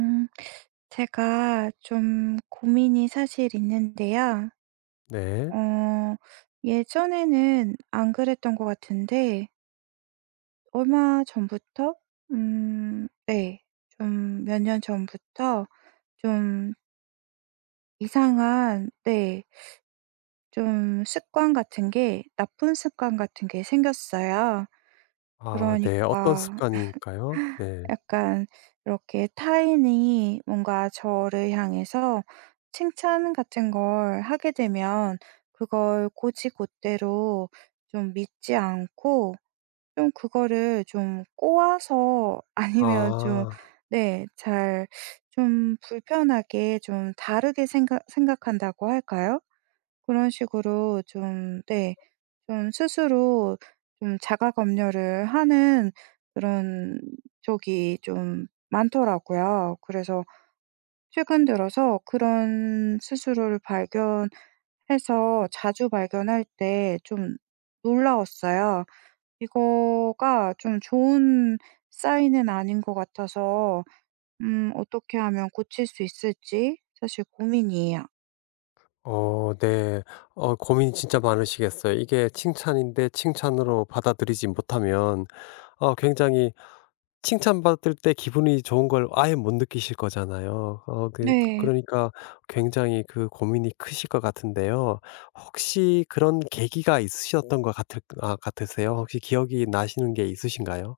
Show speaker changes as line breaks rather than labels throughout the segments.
음, 제가 좀 고민이 사실 있는데요.
네.
어, 예전에는 안 그랬던 것 같은데, 얼마 전부터, 네, 좀 몇 년 전부터 좀 이상한, 네, 좀 습관 같은 게, 나쁜 습관 같은 게 생겼어요.
아, 네. 어떤
그러니까,
습관인가요? 네.
약간 이렇게 타인이 뭔가 저를 향해서 칭찬 같은 걸 하게 되면 그걸 곧이곧대로 좀 믿지 않고 좀 그거를 좀 꼬아서 아니면 좀
아.
네, 잘 좀 불편하게 좀 다르게 생각한다고 할까요? 그런 식으로 좀 네. 좀 스스로 좀 자가 검열을 하는 그런 적이 좀 많더라고요. 그래서 최근 들어서 그런 스스로를 발견해서 자주 발견할 때 좀 놀라웠어요. 이거가 좀 좋은 사인은 아닌 것 같아서 어떻게 하면 고칠 수 있을지 사실 고민이에요.
네. 고민이 진짜 많으시겠어요. 이게 칭찬인데 칭찬으로 받아들이지 못하면 굉장히 칭찬받을 때 기분이 좋은 걸 아예 못 느끼실 거잖아요.
네.
그러니까 굉장히 그 고민이 크실 것 같은데요. 혹시 그런 계기가 있으셨던 것 같을 아 같으세요? 혹시 기억이 나시는 게 있으신가요?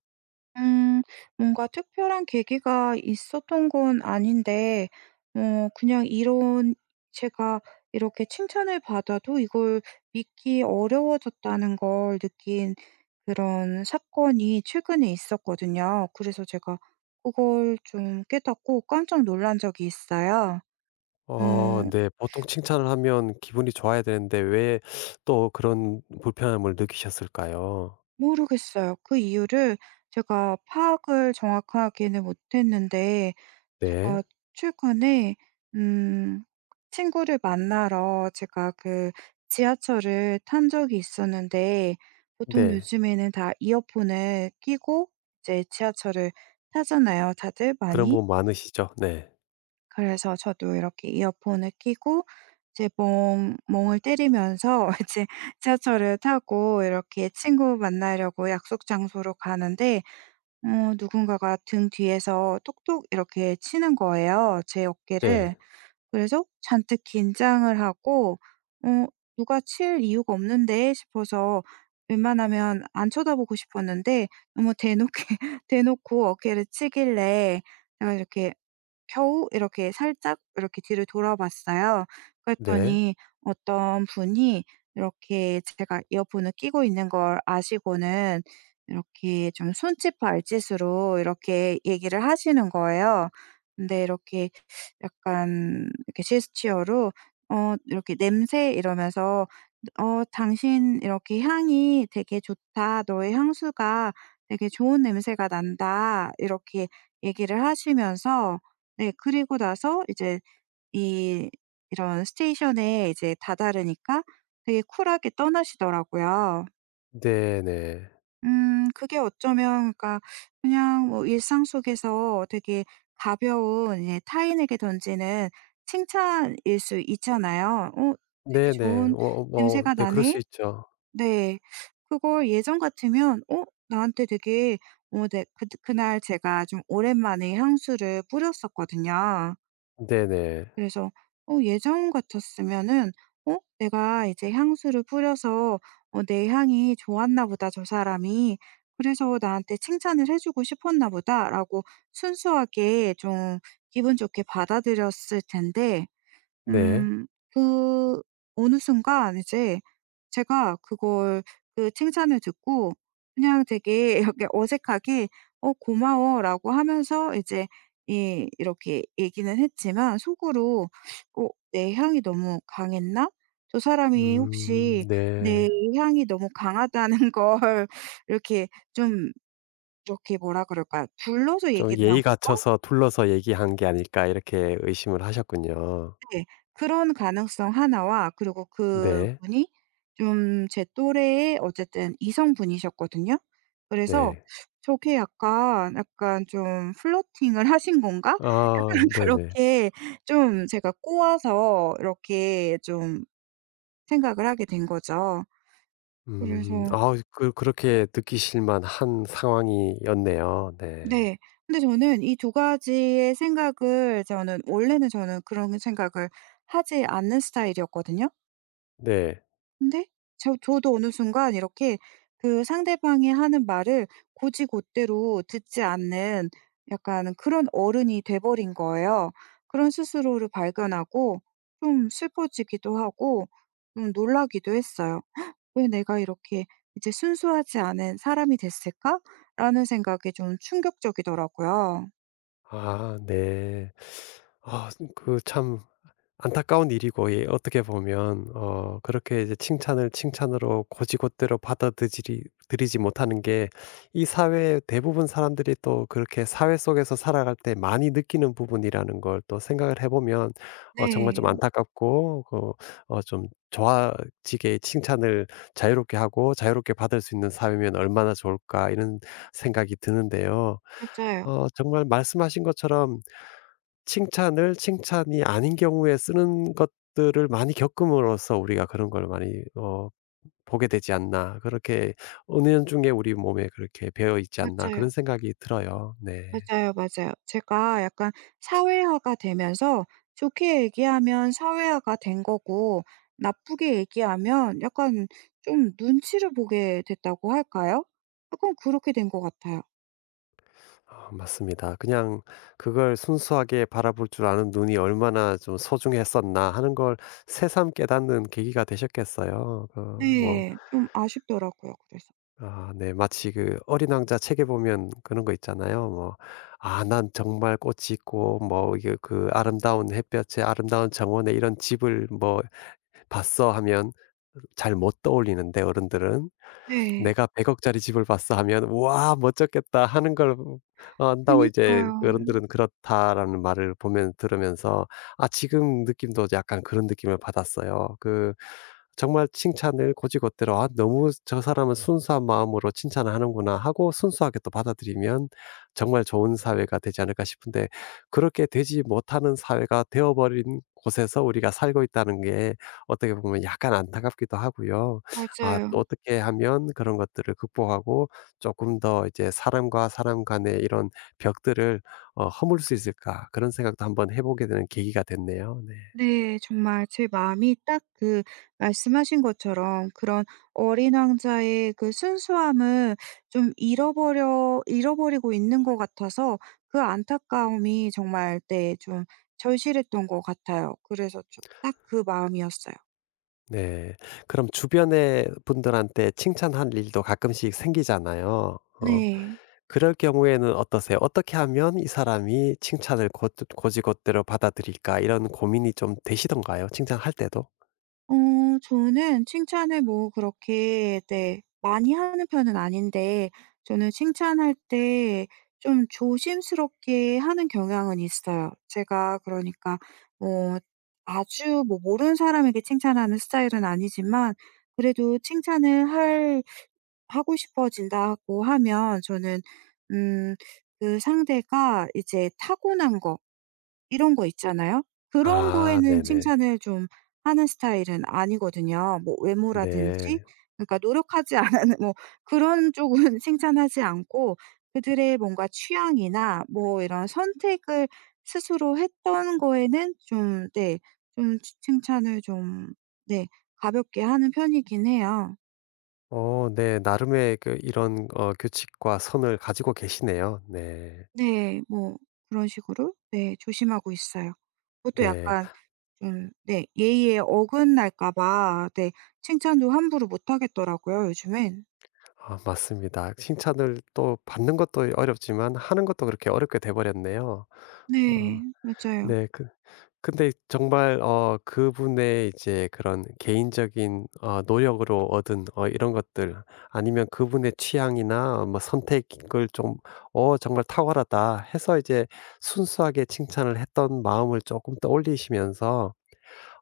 음, 뭔가 특별한 계기가 있었던 건 아닌데, 그냥 이런, 제가 이렇게 칭찬을 받아도 이걸 믿기 어려워졌다는 걸 느낀 그런 사건이 최근에 있었거든요. 그래서 제가 그걸 좀 깨닫고 깜짝 놀란 적이 있어요. 음,
네. 보통 칭찬을 하면 기분이 좋아야 되는데 왜 또 그런 불편함을 느끼셨을까요?
모르겠어요. 그 이유를 제가 파악을 정확하게는 못했는데
네.
제가 최근에 음 친구를 만나러 제가 그 지하철을 탄 적이 있었는데 보통
네.
요즘에는 다 이어폰을 끼고 이제 지하철을 타잖아요 다들
그런
많이.
부분 많으시죠? 네.
그래서 저도 이렇게 이어폰을 끼고 이제 멍 멍을 때리면서 이제 지하철을 타고 이렇게 친구 만나려고 약속 장소로 가는데 누군가가 등 뒤에서 톡톡 이렇게 치는 거예요, 제
네.
어깨를. 그래서 잔뜩 긴장을 하고 '어 누가 칠 이유가 없는데.' 싶어서 웬만하면 안 쳐다보고 싶었는데 너무 대놓게 대놓고 어깨를 치길래 제가 이렇게 겨우 이렇게 살짝 이렇게 뒤를 돌아봤어요.
네.
그랬더니 어떤 분이 이렇게 제가 이어폰을 끼고 있는 걸 아시고는 이렇게 좀 손짓 발짓으로 이렇게 얘기를 하시는 거예요. 근데 이렇게 약간 이렇게 제스처로 이렇게 "냄새." 이러면서 "어 당신 이렇게 향이 되게 좋다. 너의 향수가 되게 좋은 냄새가 난다." 이렇게 얘기를 하시면서 네. 그리고 나서 이제 이 이런 스테이션에 이제 다다르니까 되게 쿨하게 떠나시더라고요.
네네.
그게 어쩌면 그러니까 그냥 뭐 일상 속에서 되게 가벼운 이제 타인에게 던지는 칭찬일 수 있잖아요. "어 되게
네네.
좋은
뭐,
냄새가
네, 그럴 수
나네."
있죠.
네. 그걸 예전 같으면 '어 나한테 되게' 네 그 그날 제가 좀 오랜만에 향수를 뿌렸었거든요.
네네.
그래서 예전 같았으면은 '어 내가 이제 향수를 뿌려서 어 내 향이 좋았나 보다. 저 사람이. 그래서 나한테 칭찬을 해 주고 싶었나 보다.'라고 순수하게 좀 기분 좋게 받아들였을 텐데
네.
음 그 어느 순간 이제 제가 그걸 그 칭찬을 듣고 그냥 되게 이렇게 어색하게 "어 고마워."라고 하면서 이제 이 이렇게 얘기는 했지만 속으로 '어 내 향이 너무 강했나? 저 사람이
음,
혹시 내
네.
향이 너무 강하다는 걸 이렇게 좀 이렇게 뭐라 그럴까? 불러서
좀
얘기를 한
'예의
건가?'
갖춰서 둘러서 얘기한 게 아닐까.' 이렇게 의심을 하셨군요.
네. 그런 가능성 하나와 그리고
네.
그분이 좀 제 또래의 어쨌든 이성분이셨거든요. 그래서
네.
'저게 약간, 약간 좀 플러팅을 하신 건가?'
아,
약간
네네.
그렇게 좀 제가 꼬아서 이렇게 좀 생각을 하게 된 거죠.
음.
그래서
아, 그렇게 느끼실 만한 상황이었네요. 네.
네. 근데 저는 이 두 가지의 생각을 저는 원래는 저는 그런 생각을 하지 않는 스타일이었거든요.
네.
근데 저도 어느 순간 이렇게 그 상대방이 하는 말을 곧이곧대로 듣지 않는 약간 그런 어른이 돼 버린 거예요. 그런 스스로를 발견하고 좀 슬퍼지기도 하고 좀 놀라기도 했어요. '왜 내가 이렇게 이제 순수하지 않은 사람이 됐을까?'라는 생각이 좀 충격적이더라고요.
아, 네. 아그참 안타까운 일이고, 예, 어떻게 보면 그렇게 이제 칭찬을 칭찬으로 곧이곧대로 받아들이지 들이지 못하는 게 이 사회 대부분 사람들이 또 그렇게 사회 속에서 살아갈 때 많이 느끼는 부분이라는 걸 또 생각을 해 보면, 정말
네.
좀 안타깝고, 그어좀 좋아지게 칭찬을 자유롭게 하고 자유롭게 받을 수 있는 사회면 얼마나 좋을까 이런 생각이 드는데요.
맞아요.
정말 말씀하신 것처럼 칭찬을 칭찬이 아닌 경우에 쓰는 것들을 많이 겪음으로써 우리가 그런 걸 많이 보게 되지 않나. 그렇게 은연중에 우리 몸에 그렇게 배어 있지 않나 그런
맞아요.
생각이 들어요. 네.
맞아요, 맞아요. 제가 약간 사회화가 되면서 좋게 얘기하면 사회화가 된 거고 나쁘게 얘기하면 약간 좀 눈치를 보게 됐다고 할까요? 약간 그렇게 된 것 같아요.
맞습니다. 그냥 그걸 순수하게 바라볼 줄 아는 눈이 얼마나 좀 소중했었나 하는 걸 새삼 깨닫는 계기가 되셨겠어요. 그뭐,
네. 좀 아쉽더라고요 그래서.
아, 네. 마치 그 어린 왕자 책에 보면 그런 거 있잖아요. 뭐 "아 난 정말 꽃이 있고 뭐 이게 그 아름다운 햇볕에 아름다운 정원에 이런 집을 뭐 봤어." 하면 잘 못 떠올리는데 어른들은.
네.
"내가 100억 짜리 집을 봤어." 하면 "우와 멋졌겠다." 하는 걸 한다고 이제
그니까요.
어른들은 그렇다라는 말을 보면 들으면서, 아, 지금 느낌도 약간 그런 느낌을 받았어요. 정말 칭찬을 곧이곧대로 '아 너무 저 사람은 순수한 마음으로 칭찬을 하는구나.' 하고 순수하게 또 받아들이면 정말 좋은 사회가 되지 않을까 싶은데, 그렇게 되지 못하는 사회가 되어 버린 곳에서 우리가 살고 있다는 게 어떻게 보면 약간 안타깝기도 하고요. 아,
맞아요.
또 어떻게 하면 그런 것들을 극복하고 조금 더 이제 '사람과 사람 간의 이런 벽들을 허물 수 있을까.' 그런 생각도 한번 해 보게 되는 계기가 됐네요. 네.
네. 정말 제 마음이 딱 그 말씀하신 것처럼 그런 어린 왕자의 그 순수함을 좀 잃어버려 잃어버리고 있는 것 같아서 그 안타까움이 정말 네 좀 절실했던 것 같아요. 그래서 좀 딱 그 마음이었어요.
네. 그럼 주변의 분들한테 칭찬할 일도 가끔씩 생기잖아요.
네.
그럴 경우에는 어떠세요? 어떻게 하면 이 사람이 칭찬을 고지이곧대로 받아들일까 이런 고민이 좀 되시던가요? 칭찬할 때도?
어 저는 칭찬을 뭐 그렇게 네 많이 하는 편은 아닌데 저는 칭찬할 때 좀 조심스럽게 하는 경향은 있어요. 제가 그러니까 뭐 아주 뭐 모르는 사람에게 칭찬하는 스타일은 아니지만 그래도 칭찬을 할 하고 싶어진다고 하면 저는 음 그 상대가 이제 타고난 거 이런 거 있잖아요. 그런
아,
거에는
네네.
칭찬을 좀 하는 스타일은 아니거든요. 뭐 외모라든지
네.
그러니까 노력하지 않은 뭐 그런 쪽은 칭찬하지 않고 그들의 뭔가 취향이나 뭐 이런 선택을 스스로 했던 거에는 좀 네. 좀 치 칭찬을 좀 네. 가볍게 하는 편이긴 해요.
네. 나름의 그 이런 규칙과 선을 가지고 계시네요. 네.
네. 뭐 그런 식으로 네 조심하고 있어요. 그것도
네.
약간 네. 예의에 어긋날까 봐 네 칭찬도 함부로 못 하겠더라고요, 요즘엔.
아, 맞습니다. 칭찬을 또 받는 것도 어렵지만 하는 것도 그렇게 어렵게 돼 버렸네요. 어
네. 맞아요.
네. 근데 정말 그분의 이제 그런 개인적인 노력으로 얻은 이런 것들, 아니면 그분의 취향이나 뭐 선택을 좀 '어 정말 탁월하다.' 해서 이제 순수하게 칭찬을 했던 마음을 조금 떠올리시면서,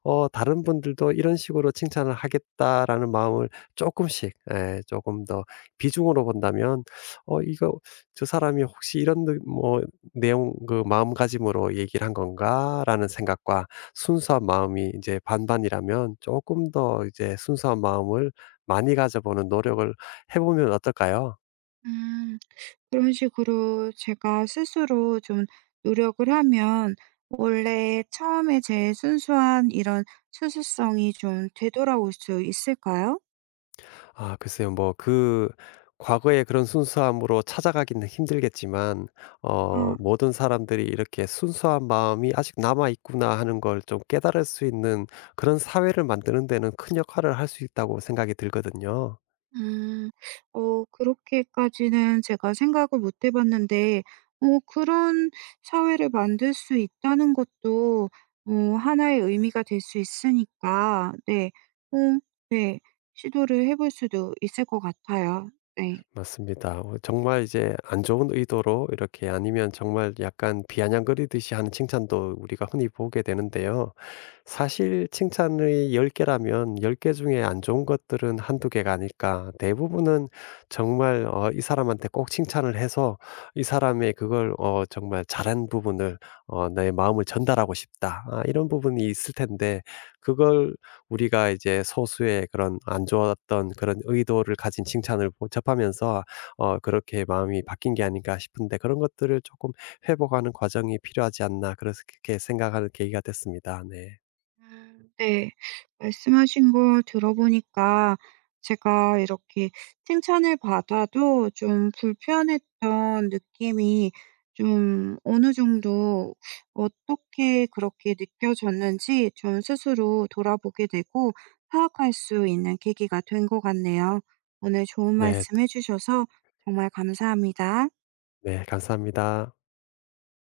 다른 분들도 이런 식으로 칭찬을 하겠다라는 마음을 조금씩예금더 비중으로 본다면, 이거 '저 사람이 혹시 이런 느 뭐 내용 그 마음가짐으로 얘기를 한 건가?'라는 생각과 순수한 마음이 이제 반반이라면 조금 더 이제 순수한 마음을 많이 가져보는 노력을 해 보면 어떨까요?
음. 그런 식으로 제가 스스로 좀 노력을 하면 원래 처음에 제 순수한 이런 수수성이 좀 되돌아올 수 있을까요?
아, 글쎄요. 뭐, 그 과거의 그런 순수함으로 찾아가기는 힘들겠지만
아.
'모든 사람들이 이렇게 순수한 마음이 아직 남아 있구나.' 하는 걸 좀 깨달을 수 있는 그런 사회를 만드는 데는 큰 역할을 할 수 있다고 생각이 들거든요.
음. 그렇게까지는 제가 생각을 못해 봤는데 그런 사회를 만들 수 있다는 것도 하나의 의미가 될 수 있으니까 네. 어 네. 시도를 해볼 수도 있을 것 같아요. 네.
맞습니다. 정말 이제 안 좋은 의도로 이렇게, 아니면 정말 약간 비아냥거리듯이 하는 칭찬도 우리가 흔히 보게 되는데요. 사실 칭찬의10 개라면 10개 중에 안 좋은 것들은 한두 개가 아닐까. 대부분은 정말 이 사람한테 꼭 칭찬을 해서 이 사람의 그걸 정말 잘한 부분을 '내 마음을 전달하고 싶다.' 아, 이런 부분이 있을 텐데 그걸 우리가 이제 소수의 그런 안 좋았던 그런 의도를 가진 칭찬을 보 접하면서 '그렇게 마음이 바뀐 게 아닌가.' 싶은데, 그런 것들을 조금 회복하는 과정이 필요하지 않나 그렇게 생각하는 계기가 됐습니다. 네.
네. 말씀하신 걸 들어보니까 제가 이렇게 칭찬을 받아도 좀 불편했던 느낌이 좀 어느 정도 어떻게 그렇게 느껴졌는지 좀 스스로 돌아보게 되고 파악할 수 있는 계기가 된 것 같네요. 오늘 좋은
네.
말씀 해 주셔서 정말 감사합니다.
네. 감사합니다.